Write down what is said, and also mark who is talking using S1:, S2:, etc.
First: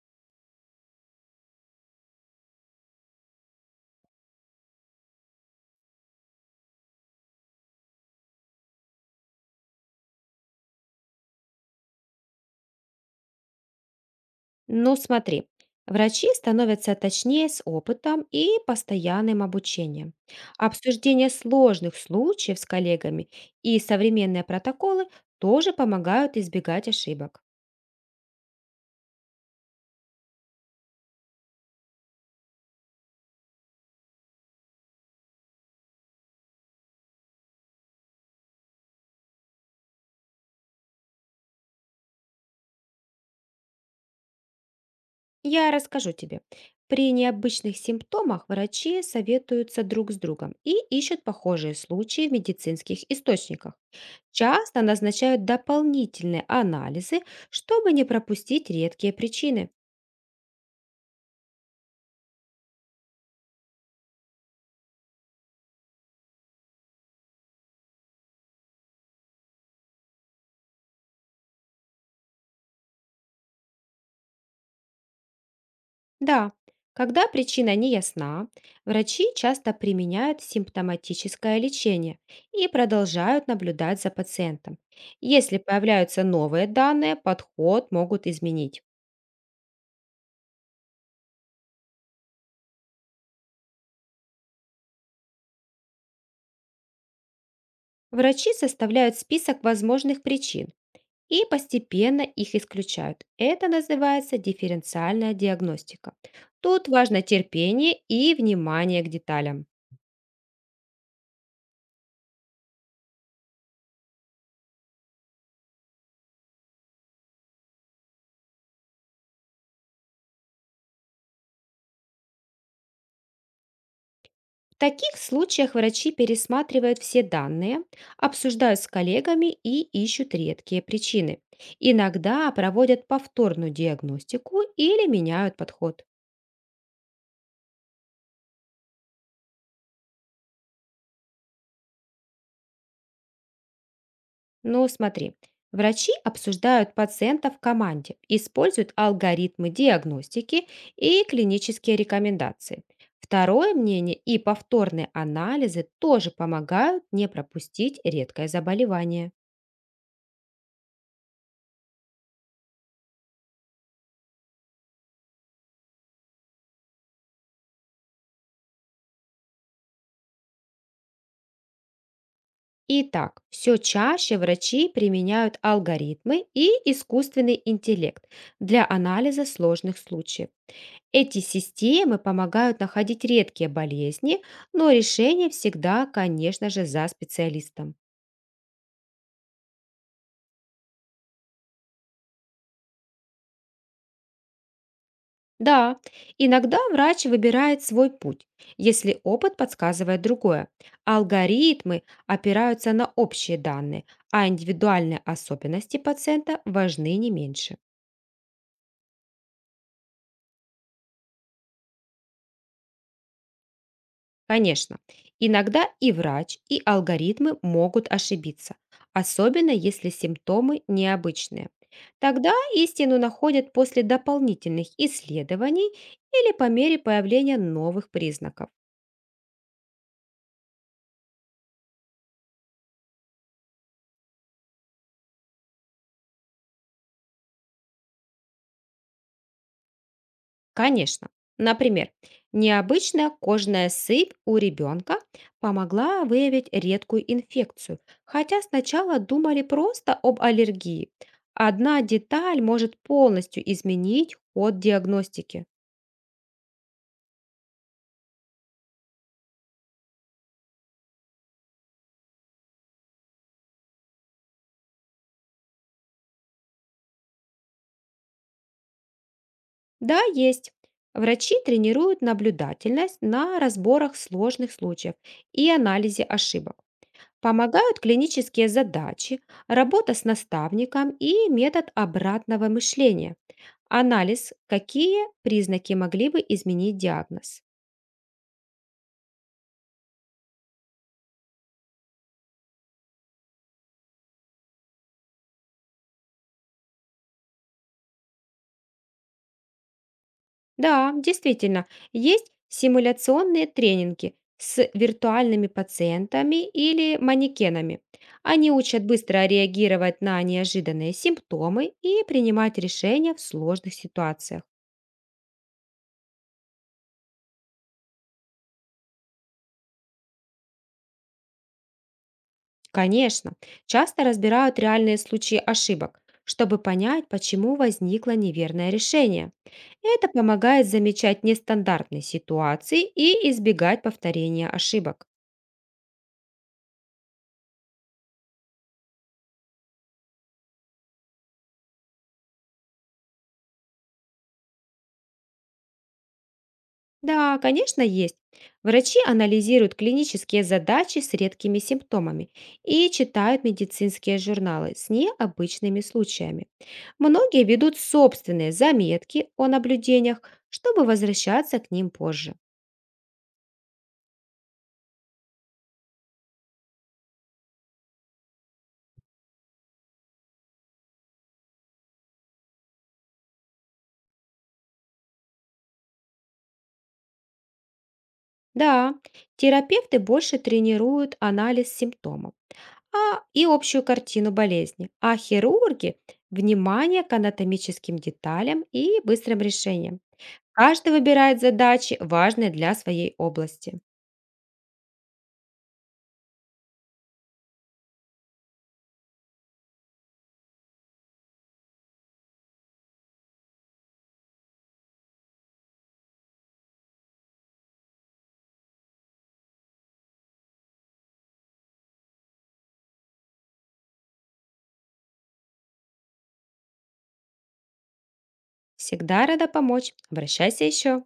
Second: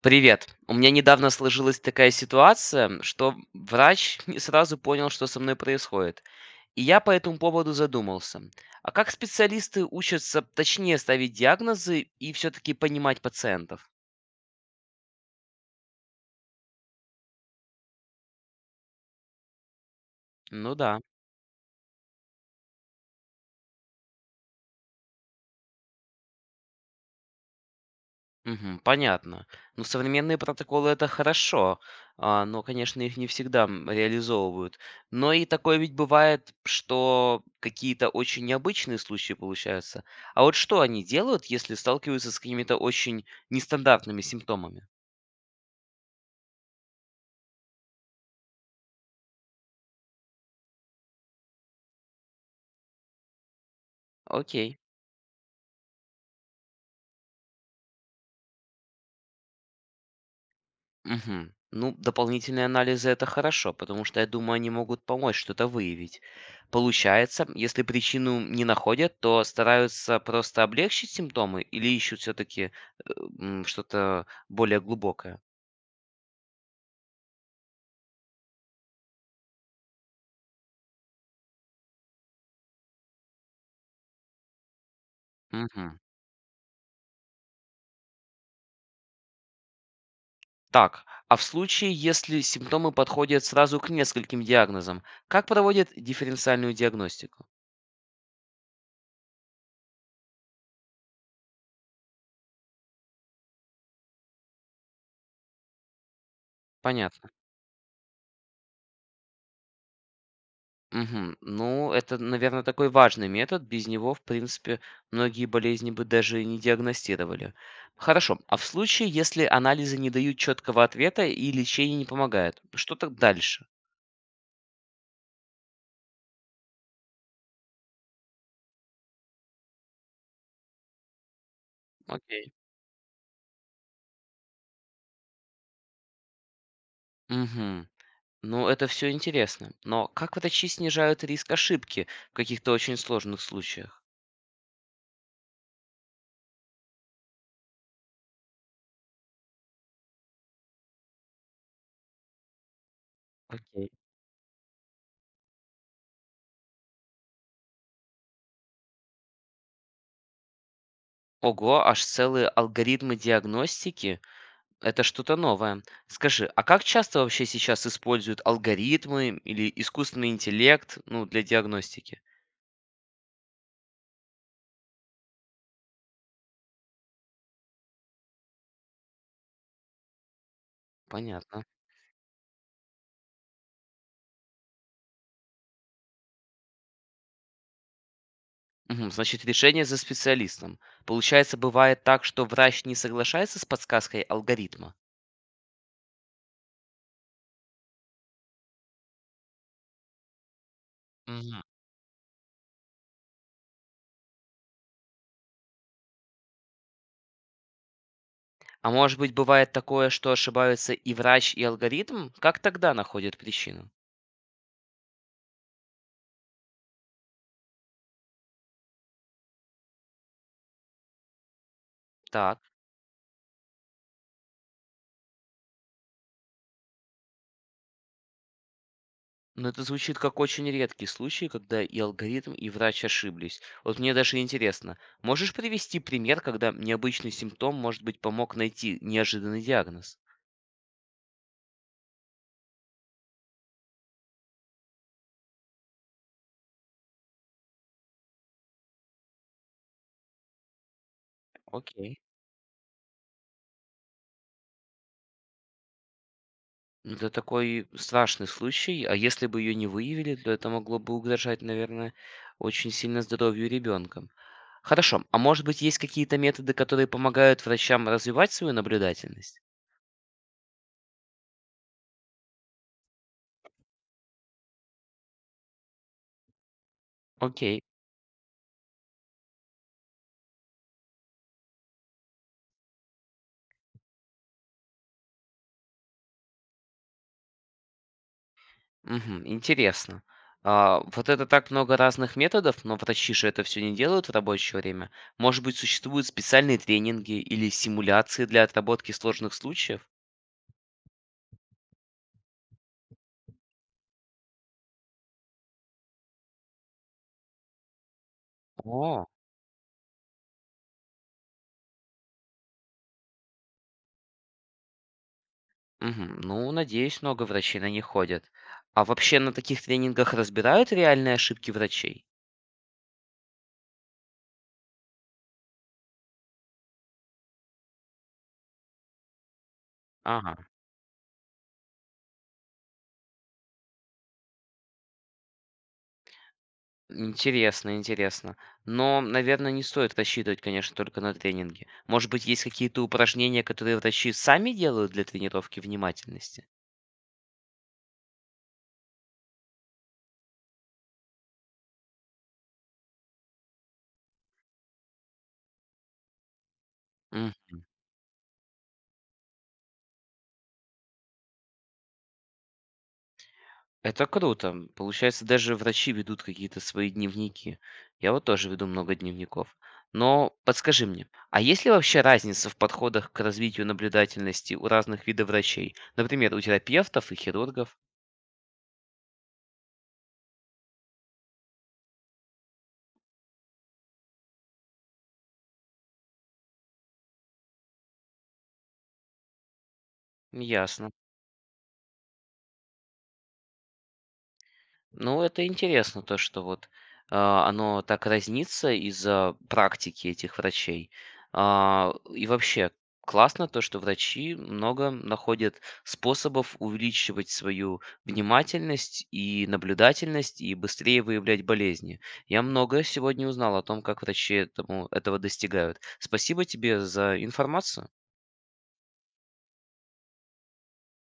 S1: Привет. У меня недавно сложилась такая ситуация, что врач не сразу понял, что со мной происходит. И я по этому поводу задумался. А как специалисты учатся точнее ставить диагнозы и все-таки понимать пациентов?
S2: Ну, смотри, врачи становятся точнее с опытом и постоянным обучением.
S1: Ну да.
S2: Обсуждение сложных случаев с коллегами и современные протоколы тоже помогают избегать ошибок.
S1: Мгм. Понятно. Ну, современные протоколы - это хорошо, а, но, конечно, их не всегда, реализовывают. Но и такое ведь бывает, что какие-то очень необычные случаи получаются. А вот что они делают, если сталкиваются с какими-то очень нестандартными симптомами?
S2: Я расскажу тебе. При необычных симптомах врачи советуются друг с другом и ищут похожие случаи в медицинских источниках.
S1: Окей.
S2: Часто назначают дополнительные анализы, чтобы не пропустить редкие причины.
S1: Мгм. Ну, дополнительные анализы это хорошо, потому что, я думаю, они могут помочь что-то выявить. Получается, если причину не находят, то стараются просто облегчить симптомы или ищут все-таки что-то более глубокое.
S2: Да, когда причина не ясна, врачи часто применяют симптоматическое лечение и продолжают наблюдать за пациентом. Если
S1: Мгм.
S2: появляются новые данные, подход могут изменить.
S1: Так, а в случае, если симптомы подходят сразу к нескольким диагнозам, как проводят дифференциальную диагностику?
S2: Врачи составляют список возможных причин и постепенно их исключают. Это называется дифференциальная диагностика. Тут важно
S1: Понятно.
S2: терпение и внимание к деталям.
S1: Мгм. Ну, это, наверное, такой важный метод. Без него, в принципе, многие болезни бы даже и не диагностировали. Хорошо. А в случае, если анализы не дают четкого ответа и лечение не помогает, что так дальше?
S2: В таких случаях врачи пересматривают все данные, обсуждают с коллегами и ищут редкие причины. Иногда
S1: Окей.
S2: проводят повторную диагностику или меняют подход.
S1: Угу. Ну, это все интересно. Но как врачи снижают риск ошибки в каких-то очень сложных случаях?
S2: Но смотри, врачи обсуждают пациента в команде, используют алгоритмы диагностики и клинические рекомендации. Второе
S1: Окей.
S2: мнение и повторные анализы тоже помогают не пропустить редкое заболевание.
S1: Ого, аж целые алгоритмы диагностики? Это что-то новое. Скажи, а как часто вообще сейчас используют алгоритмы или искусственный интеллект, ну, для диагностики?
S2: Итак, все чаще врачи применяют алгоритмы и искусственный интеллект для анализа сложных случаев. Эти
S1: Понятно.
S2: системы помогают находить редкие болезни, но решение всегда, конечно же, за специалистом.
S1: Мгм, значит, решение за специалистом. Получается, бывает так, что врач не соглашается с подсказкой алгоритма?
S2: Да, иногда врач выбирает свой путь, если опыт подсказывает другое.
S1: Мгм.
S2: Алгоритмы опираются на общие данные, а индивидуальные особенности пациента важны не меньше.
S1: А может быть, бывает такое, что ошибаются и врач, и алгоритм? Как тогда находят причину?
S2: Конечно, иногда и врач, и алгоритмы могут ошибиться, особенно если симптомы необычные. Тогда
S1: Так.
S2: истину находят после дополнительных исследований или по мере появления новых признаков.
S1: Но это звучит как очень редкий случай, когда и алгоритм, и врач ошиблись. Вот мне даже интересно, можешь привести пример, когда необычный симптом, может быть, помог найти неожиданный диагноз?
S2: Конечно, например, необычная кожная сыпь у ребенка помогла выявить редкую инфекцию, хотя сначала думали просто об аллергии. Одна
S1: Окей.
S2: деталь может полностью изменить ход диагностики.
S1: Ну, это такой страшный случай, а если бы ее не выявили, то это могло бы угрожать, наверное, очень сильно здоровью ребенка. Хорошо, а может быть есть какие-то методы, которые помогают врачам развивать свою наблюдательность?
S2: Да, есть. Врачи тренируют наблюдательность на разборах сложных случаев и анализе ошибок.
S1: Окей.
S2: Помогают клинические задачи, работа с наставником и метод обратного мышления. Анализ, какие признаки могли бы изменить диагноз.
S1: Мгм. Интересно. А, вот это так много разных методов, но врачи же это все не делают в рабочее время. Может быть, существуют специальные тренинги или симуляции для отработки сложных случаев?
S2: Да, действительно, есть симуляционные тренинги с виртуальными пациентами или манекенами. Они учат
S1: О,
S2: быстро реагировать на неожиданные симптомы и принимать решения в сложных ситуациях.
S1: мгм. Ну, надеюсь, много врачей на них ходят. А вообще на таких тренингах разбирают реальные ошибки врачей?
S2: Конечно, часто разбирают реальные случаи ошибок, чтобы понять, почему возникло неверное решение. Это
S1: Ага,
S2: помогает замечать нестандартные ситуации и избегать повторения ошибок.
S1: интересно, интересно. Но, наверное, не стоит рассчитывать, конечно, только на тренинги. Может быть, есть какие-то упражнения, которые врачи сами делают для тренировки внимательности?
S2: Да, конечно, есть. Врачи анализируют клинические задачи с редкими симптомами и читают медицинские журналы с необычными случаями. Многие ведут собственные заметки о наблюдениях, чтобы возвращаться к ним позже.
S1: Это круто. Получается, даже врачи ведут какие-то свои дневники. Я вот тоже веду много дневников. Но подскажи мне, а есть ли вообще разница в подходах к развитию наблюдательности у разных видов врачей? Например, у терапевтов и хирургов?
S2: Да, терапевты больше тренируют анализ симптомов и общую картину болезни, а хирурги– внимание к анатомическим деталям и быстрым решениям. Каждый
S1: Ясно.
S2: выбирает задачи, важные для своей области.
S1: Ну, это интересно, то, что вот а, оно так разнится из-за практики этих врачей. А, и вообще, классно то, что врачи много находят способов увеличивать свою внимательность и наблюдательность и быстрее выявлять болезни. Я много сегодня узнал о том, как врачи этого достигают. Спасибо тебе за информацию.
S2: Всегда рада помочь. Обращайся еще.